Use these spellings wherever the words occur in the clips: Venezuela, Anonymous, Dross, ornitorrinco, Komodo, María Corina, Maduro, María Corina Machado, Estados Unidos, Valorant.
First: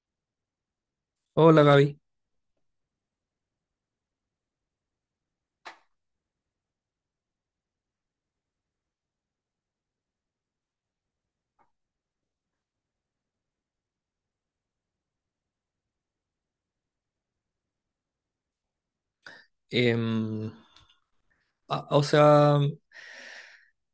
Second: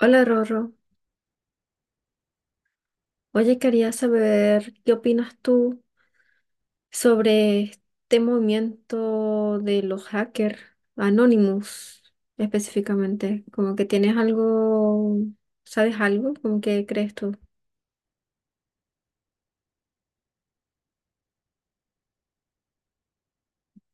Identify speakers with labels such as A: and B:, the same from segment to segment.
A: Hola Rorro,
B: Hola Gaby.
A: oye, quería saber qué opinas tú sobre este movimiento de los hackers Anonymous específicamente, como que tienes algo, ¿sabes algo? ¿Como que crees tú?
B: Em, o sea,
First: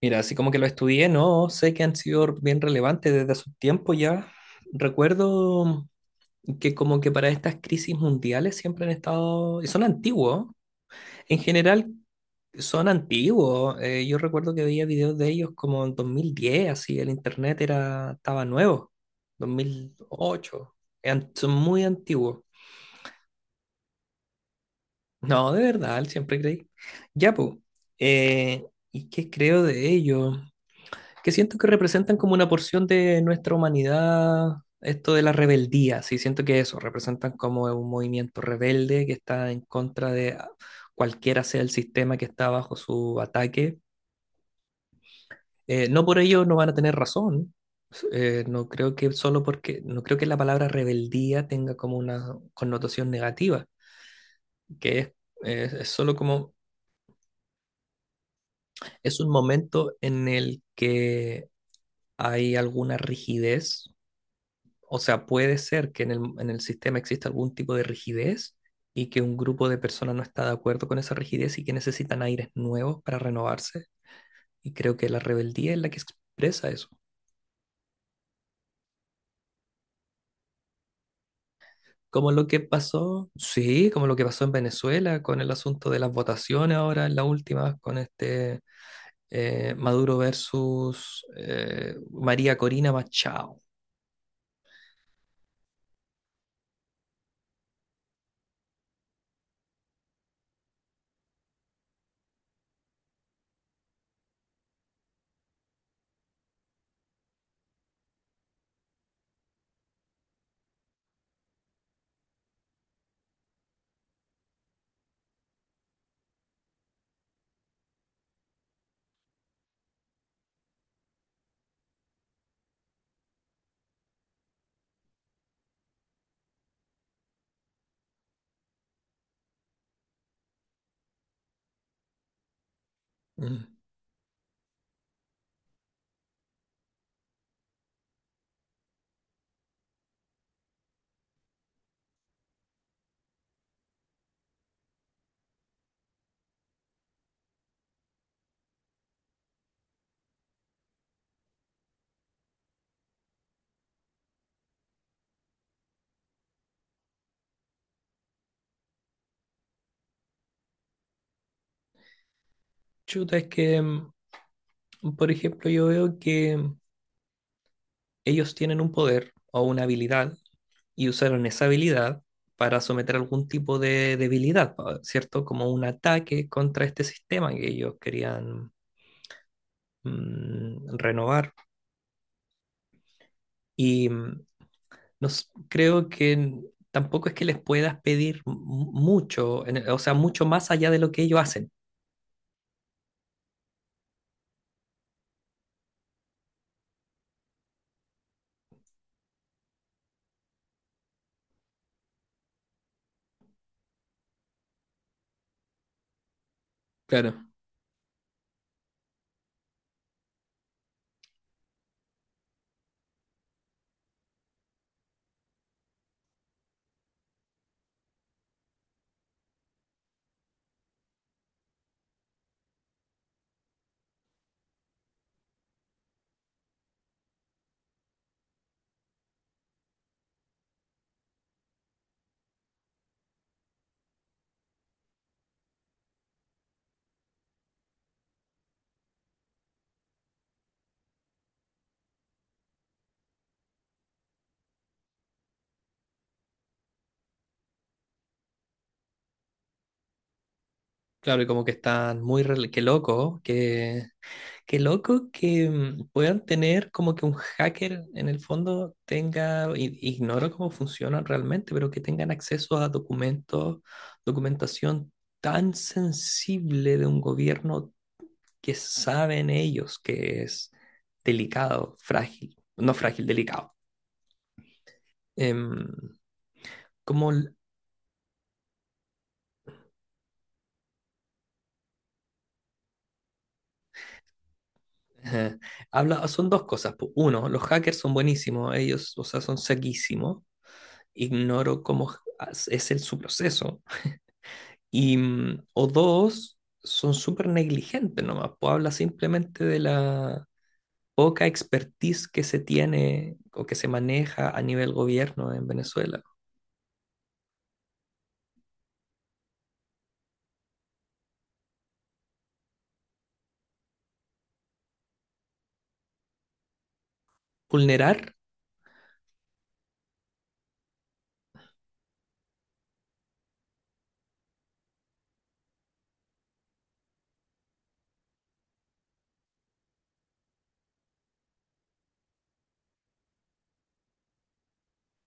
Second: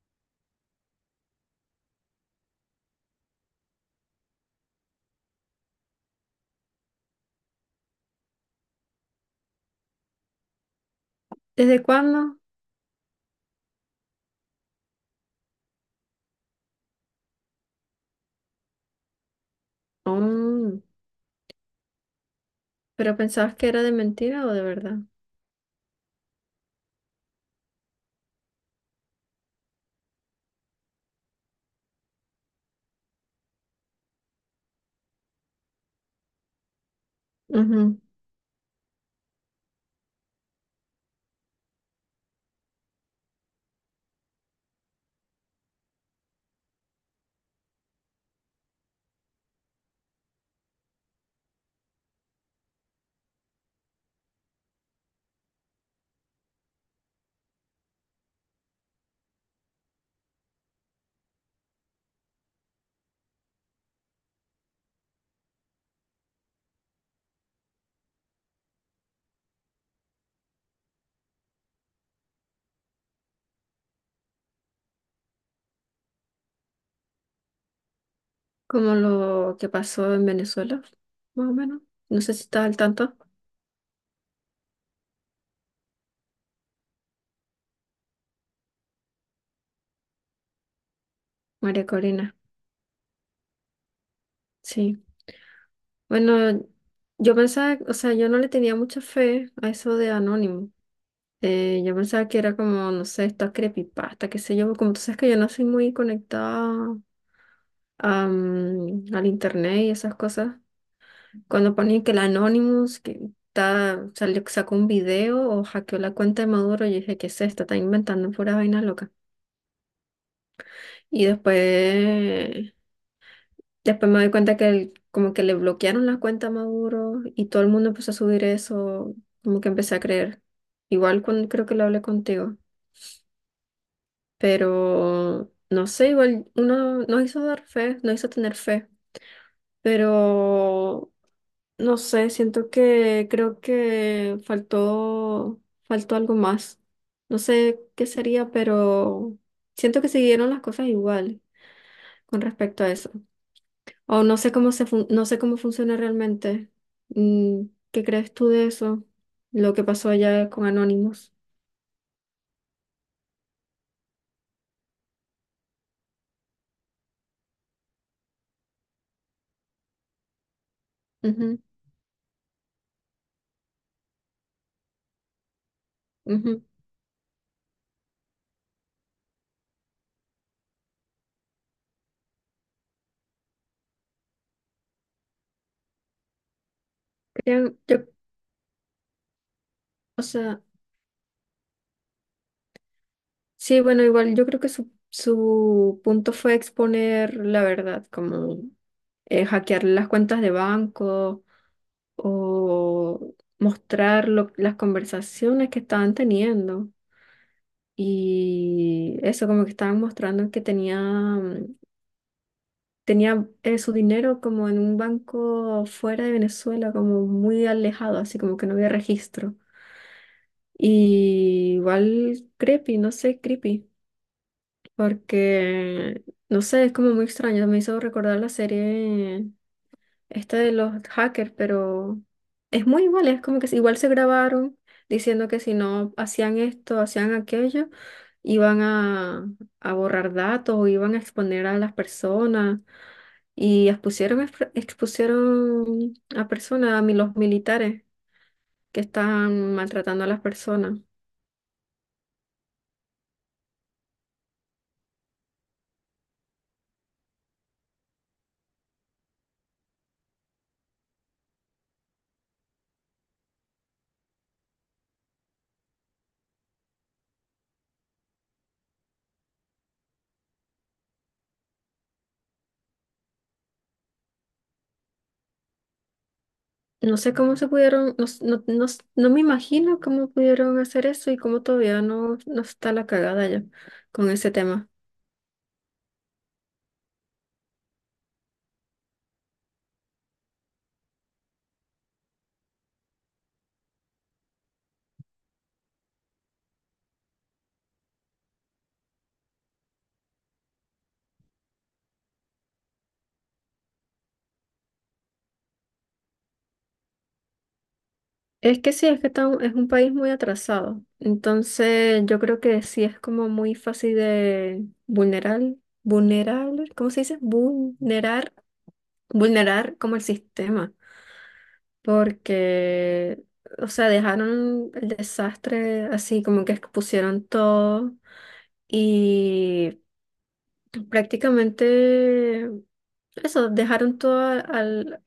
B: mira, así como que lo estudié, no, sé que han sido bien relevantes desde hace un tiempo ya. Recuerdo que como que para estas crisis mundiales siempre han estado, y son antiguos, en
A: ¿Desde
B: general
A: cuándo?
B: son antiguos. Yo recuerdo que veía videos de ellos como en 2010, así el internet era, estaba nuevo, 2008.
A: Mm,
B: Son muy antiguos.
A: ¿pero pensabas que era de mentira o de verdad?
B: No, de verdad, él siempre creí. Ya, pues. eh, ¿Y qué creo de ello? Que siento que representan como una porción de nuestra humanidad, esto de la rebeldía, sí, siento que eso, representan como un
A: Ujú.
B: movimiento rebelde que está en contra de cualquiera sea el sistema que está bajo su ataque. No por ello no van a tener razón. No creo que solo porque, no creo que la palabra rebeldía tenga como una connotación negativa, que es, es solo como es un momento en el que hay alguna rigidez, o sea, puede ser que en el sistema exista algún tipo de rigidez y que un grupo de personas no está de acuerdo con esa rigidez y que necesitan aires nuevos para renovarse. Y creo que la rebeldía es la que expresa eso.
A: Como lo que pasó en Venezuela, más o menos. No
B: Como
A: sé si
B: lo que
A: estás al tanto.
B: pasó, sí, como lo que pasó en Venezuela con el asunto de las votaciones ahora en la última, con este Maduro versus
A: María Corina.
B: María Corina Machado.
A: Sí. Bueno, yo pensaba, o sea, yo no le tenía mucha fe a eso de Anónimo. Yo pensaba que era como, no sé, esta creepypasta, qué sé yo. Como tú sabes que yo no soy muy conectada a, al internet y esas cosas. Cuando ponen que el Anonymous que está, salió, sacó un video o hackeó la cuenta de Maduro, yo dije, ¿qué es esto? Está inventando pura vaina loca. Y después después me doy cuenta que como que le bloquearon la cuenta a Maduro y todo el mundo empezó a subir eso, como que empecé a creer. Igual cuando creo que lo hablé contigo,
B: Mm.
A: pero no sé, igual uno nos hizo dar fe, nos hizo tener fe, pero no sé, siento que creo que faltó algo más. No sé qué sería, pero siento que siguieron las cosas igual con respecto a eso. O no sé cómo no sé cómo funciona realmente. Mm, ¿qué crees tú de eso? Lo que pasó allá con Anonymous.
B: Chuta, es que por ejemplo, yo veo que ellos tienen un poder o una habilidad y usaron
A: Ujú,
B: esa habilidad para someter algún tipo de debilidad, ¿cierto? Como un ataque
A: ujú.
B: contra este sistema que ellos querían, renovar. Y no s- creo que tampoco es que les
A: Creo-
B: puedas
A: yo-
B: pedir mucho, o sea,
A: o
B: mucho
A: sea,
B: más allá de lo que ellos hacen.
A: sí, bueno, igual yo creo que su punto fue exponer la verdad, como hackear las cuentas de banco o mostrar las conversaciones que estaban teniendo.
B: Claro,
A: Y eso como que estaban mostrando que tenía tenía su dinero como en un banco fuera de Venezuela, como muy alejado, así como que no había registro. Y igual creepy, no sé, creepy, porque, no sé, es como muy extraño, me hizo recordar la serie esta de los hackers, pero es muy igual, es como que igual se grabaron diciendo que si no hacían esto, hacían aquello, iban a, a borrar datos o iban a exponer a las personas. Y expusieron, expusieron a personas, a los militares que estaban maltratando a las personas.
B: claro, y como que están muy, qué loco, que qué loco que puedan tener como que un hacker en el fondo tenga, ignoro cómo funcionan realmente, pero que tengan acceso a documentos, documentación tan sensible de un gobierno que saben ellos que es delicado, frágil, no frágil, delicado. Em,
A: No
B: como
A: sé
B: l-
A: cómo se pudieron, no me imagino cómo pudieron hacer eso y cómo todavía no está la cagada ya con ese tema.
B: eh, habla, son dos cosas, po. Uno, los hackers son buenísimos, ellos, o sea, son saquísimos. Ignoro cómo es el, su proceso. Y, o dos, son súper negligentes nomás, pues habla simplemente de la poca expertise que se tiene o que se maneja a nivel gobierno en Venezuela.
A: Es que sí, es que está es un país muy atrasado. Entonces yo creo que sí es como muy fácil de vulnerar, ¿cómo se dice?
B: Vulnerar.
A: Vulnerar como el sistema. Porque, o sea, dejaron el desastre así como que expusieron todo y prácticamente eso, dejaron todo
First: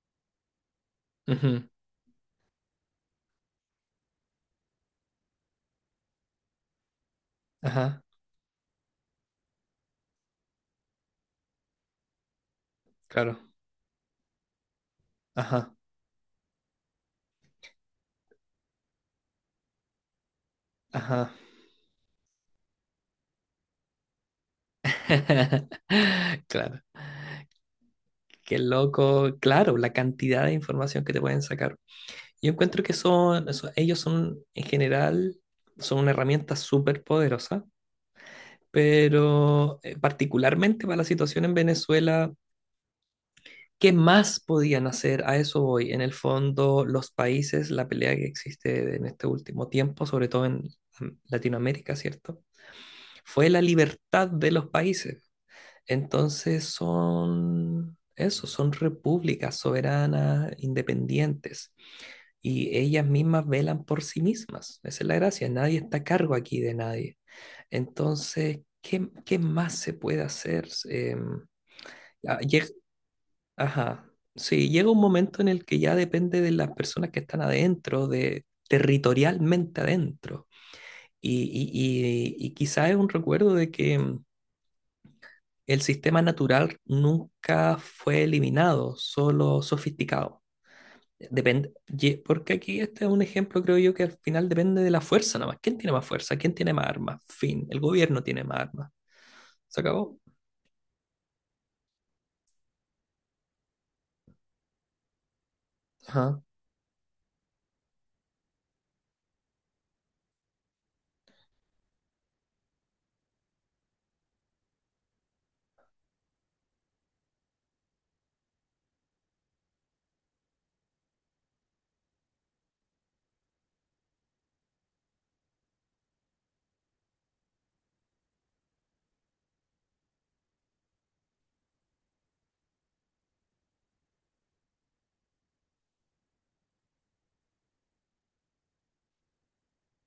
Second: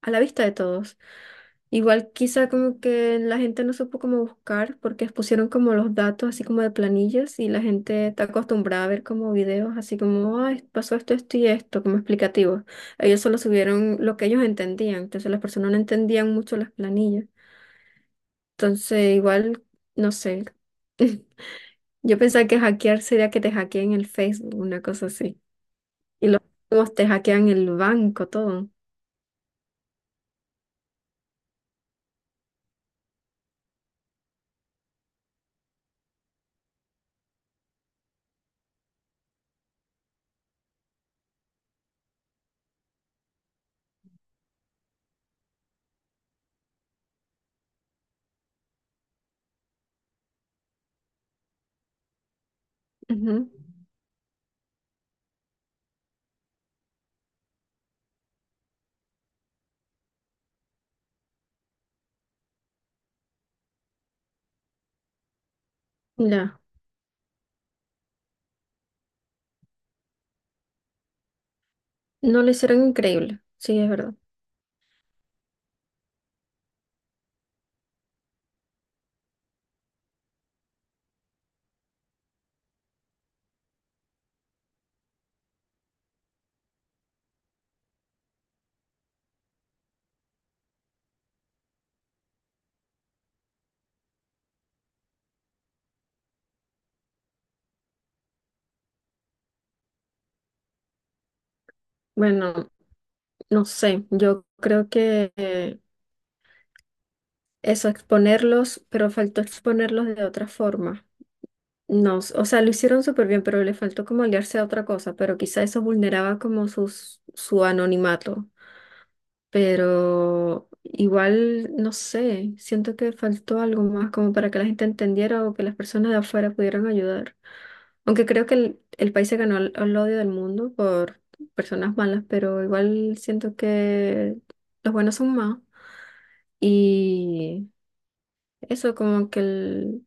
A: a la vista de todos.
B: Ujú.
A: Igual quizá como que la gente no supo cómo buscar porque expusieron como los datos así como de planillas y la
B: Ajá,
A: gente está acostumbrada a ver como videos así como, ay, pasó esto, esto y esto, como explicativos. Ellos
B: claro.
A: solo subieron lo que ellos entendían, entonces las personas
B: Ajá,
A: no entendían mucho las planillas. Entonces, igual, no sé.
B: ajá.
A: Yo pensaba que hackear sería que te hackeen el Facebook, una cosa así. Y los
B: Claro.
A: juegos te hackean el banco,
B: Qué
A: todo.
B: loco. Claro, la cantidad de información que te pueden sacar. Yo encuentro que son, ellos son, en general, son una herramienta súper poderosa. Pero particularmente para la situación en Venezuela, ¿qué más podían hacer? A eso voy. En el fondo, los países, la pelea que existe en este último tiempo, sobre todo en Latinoamérica, ¿cierto?
A: Ujú.
B: Fue la libertad de los países. Entonces son eso, son repúblicas soberanas, independientes, y ellas mismas velan por sí mismas. Esa es la gracia, nadie está a cargo
A: Ya,
B: aquí de nadie. Entonces, ¿qué más se puede hacer? Ah,
A: no lo
B: lleg-
A: hicieron increíble, sí, es
B: ajá,
A: verdad.
B: sí, llega un momento en el que ya depende de las personas que están adentro, de territorialmente adentro. Y, quizá es un recuerdo de que el sistema natural nunca fue eliminado, solo sofisticado. Depende, porque aquí este es un ejemplo, creo yo, que al final depende de la fuerza nada más. ¿Quién tiene más fuerza? ¿Quién tiene más armas? Fin, el gobierno tiene más armas. ¿Se acabó?
A: Bueno, no sé, yo creo que
B: Ajá.
A: eso, exponerlos, pero faltó exponerlos de otra forma. No, o sea, lo hicieron súper bien, pero le faltó como aliarse a otra cosa, pero quizá eso vulneraba como su anonimato. Pero igual, no sé, siento que faltó algo más como para que la gente entendiera o que las personas de afuera pudieran ayudar. Aunque creo que el país se ganó el odio del mundo por personas malas, pero igual siento que los buenos son más. Y eso como que el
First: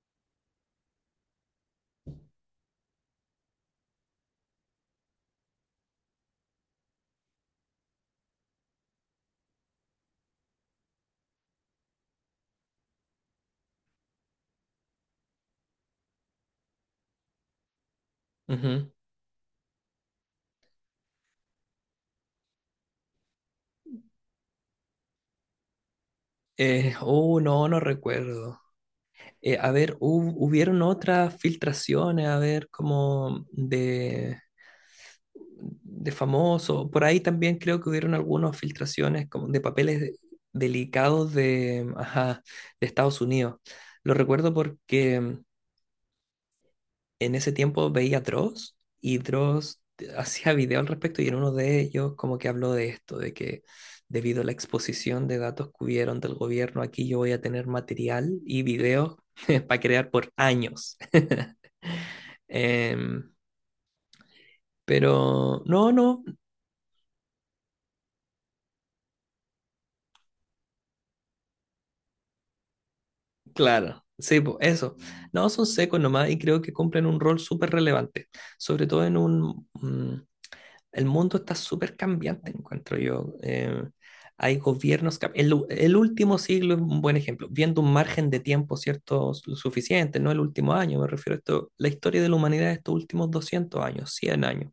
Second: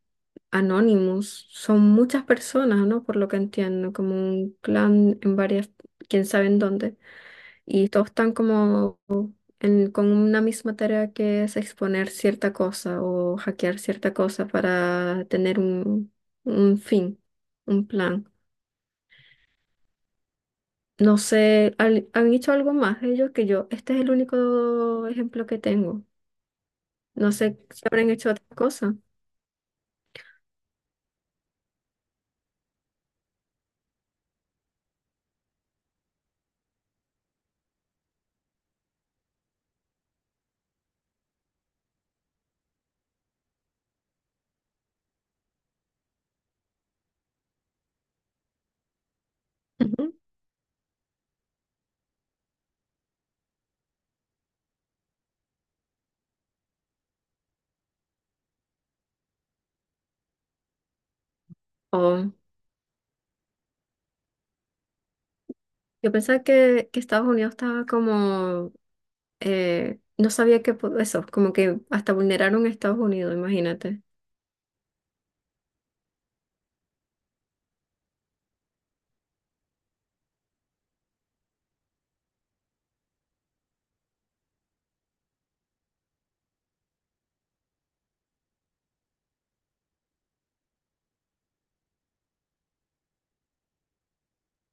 A: Anonymous son muchas personas, ¿no? Por lo que entiendo, como un clan en varias, quién sabe en dónde. Y todos están como con una misma tarea que es exponer cierta cosa o hackear cierta cosa para tener un fin, un plan.
B: Ujú.
A: No sé, han hecho algo más ellos que yo. Este es el único ejemplo que tengo. No sé
B: No, no
A: si habrán hecho otra
B: recuerdo.
A: cosa.
B: A ver, hubieron otras filtraciones, a ver, como de famoso. Por ahí también creo que hubieron algunas filtraciones como de papeles delicados de, ajá, de Estados Unidos. Lo recuerdo porque en ese tiempo veía a Dross y Dross
A: Ujú.
B: hacía video al respecto y en uno de ellos como que habló de esto, de que debido a la exposición de datos que hubieron del gobierno, aquí yo voy a tener material y videos para crear por años.
A: O
B: Em, pero no,
A: yo
B: no,
A: pensaba que Estados Unidos estaba como, no sabía que eso, como que hasta vulneraron a Estados Unidos, imagínate.
B: claro, sí, po, eso. No, son secos nomás y creo que cumplen un rol súper relevante, sobre todo en un, el mundo está súper cambiante, encuentro yo. Hay gobiernos, el último siglo es un buen ejemplo, viendo un margen de tiempo, ¿cierto? Suficiente, no el último año, me refiero a esto, la historia de la humanidad de estos últimos 200 años, 100 años,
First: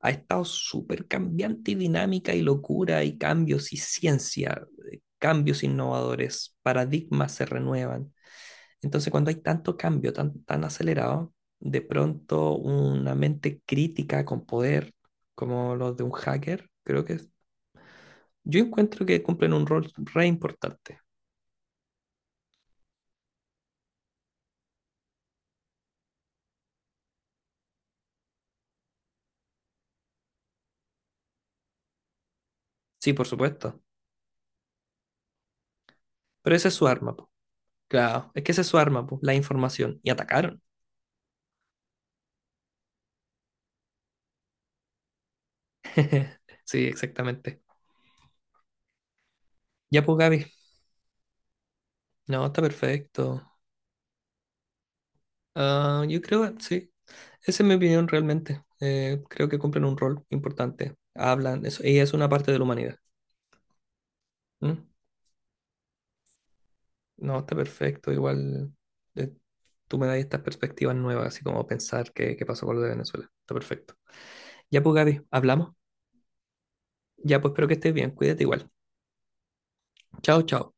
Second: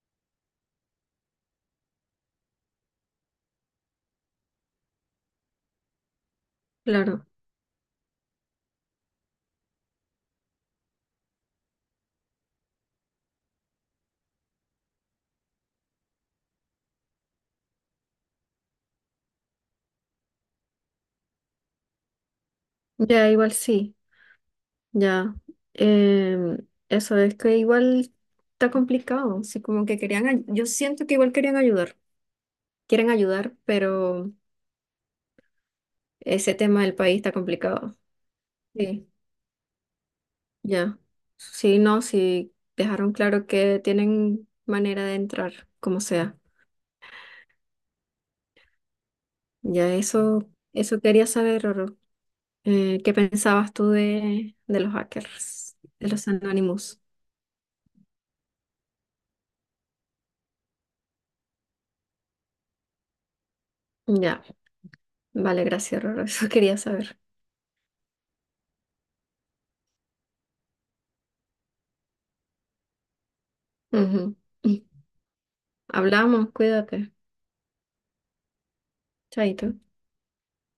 B: ha estado súper cambiante y dinámica y locura y cambios y ciencia, cambios innovadores,
A: Claro.
B: paradigmas se renuevan. Entonces, cuando hay tanto cambio tan, tan acelerado, de pronto una mente crítica con poder, como los de un hacker, creo que yo encuentro que cumplen un rol re importante.
A: Ya, igual sí. Ya, em, eso es que igual está complicado, así como que querían, ay- yo siento que igual querían ayudar, quieren
B: Sí, por
A: ayudar,
B: supuesto.
A: pero
B: Pero
A: ese
B: esa es
A: tema
B: su
A: del
B: arma,
A: país
B: po.
A: está complicado.
B: Claro, es que esa es su arma,
A: Sí,
B: po, la información. Y atacaron.
A: ya, sí, no, sí, dejaron claro que tienen manera de entrar, como sea.
B: Sí, exactamente.
A: Ya
B: Ya, pues, Gaby.
A: eso quería saber, Roro.
B: No, está
A: ¿Qué
B: perfecto.
A: pensabas tú de los hackers,
B: Ah,
A: de
B: yo
A: los
B: creo, sí.
A: anónimos?
B: Esa es mi opinión realmente. Creo que cumplen un rol importante. Hablan, eso, ella es una parte de la humanidad.
A: Ya,
B: ¿Mm?
A: vale, gracias, Roro, eso quería saber.
B: No, está perfecto. Igual eh, tú me das estas perspectivas nuevas, así como pensar qué pasó con lo de Venezuela. Está perfecto.
A: Ujú.
B: Ya pues, Gaby, hablamos.
A: Hablamos, cuídate.
B: Ya pues, espero que estés bien. Cuídate igual.
A: Chaito.
B: Chao, chao.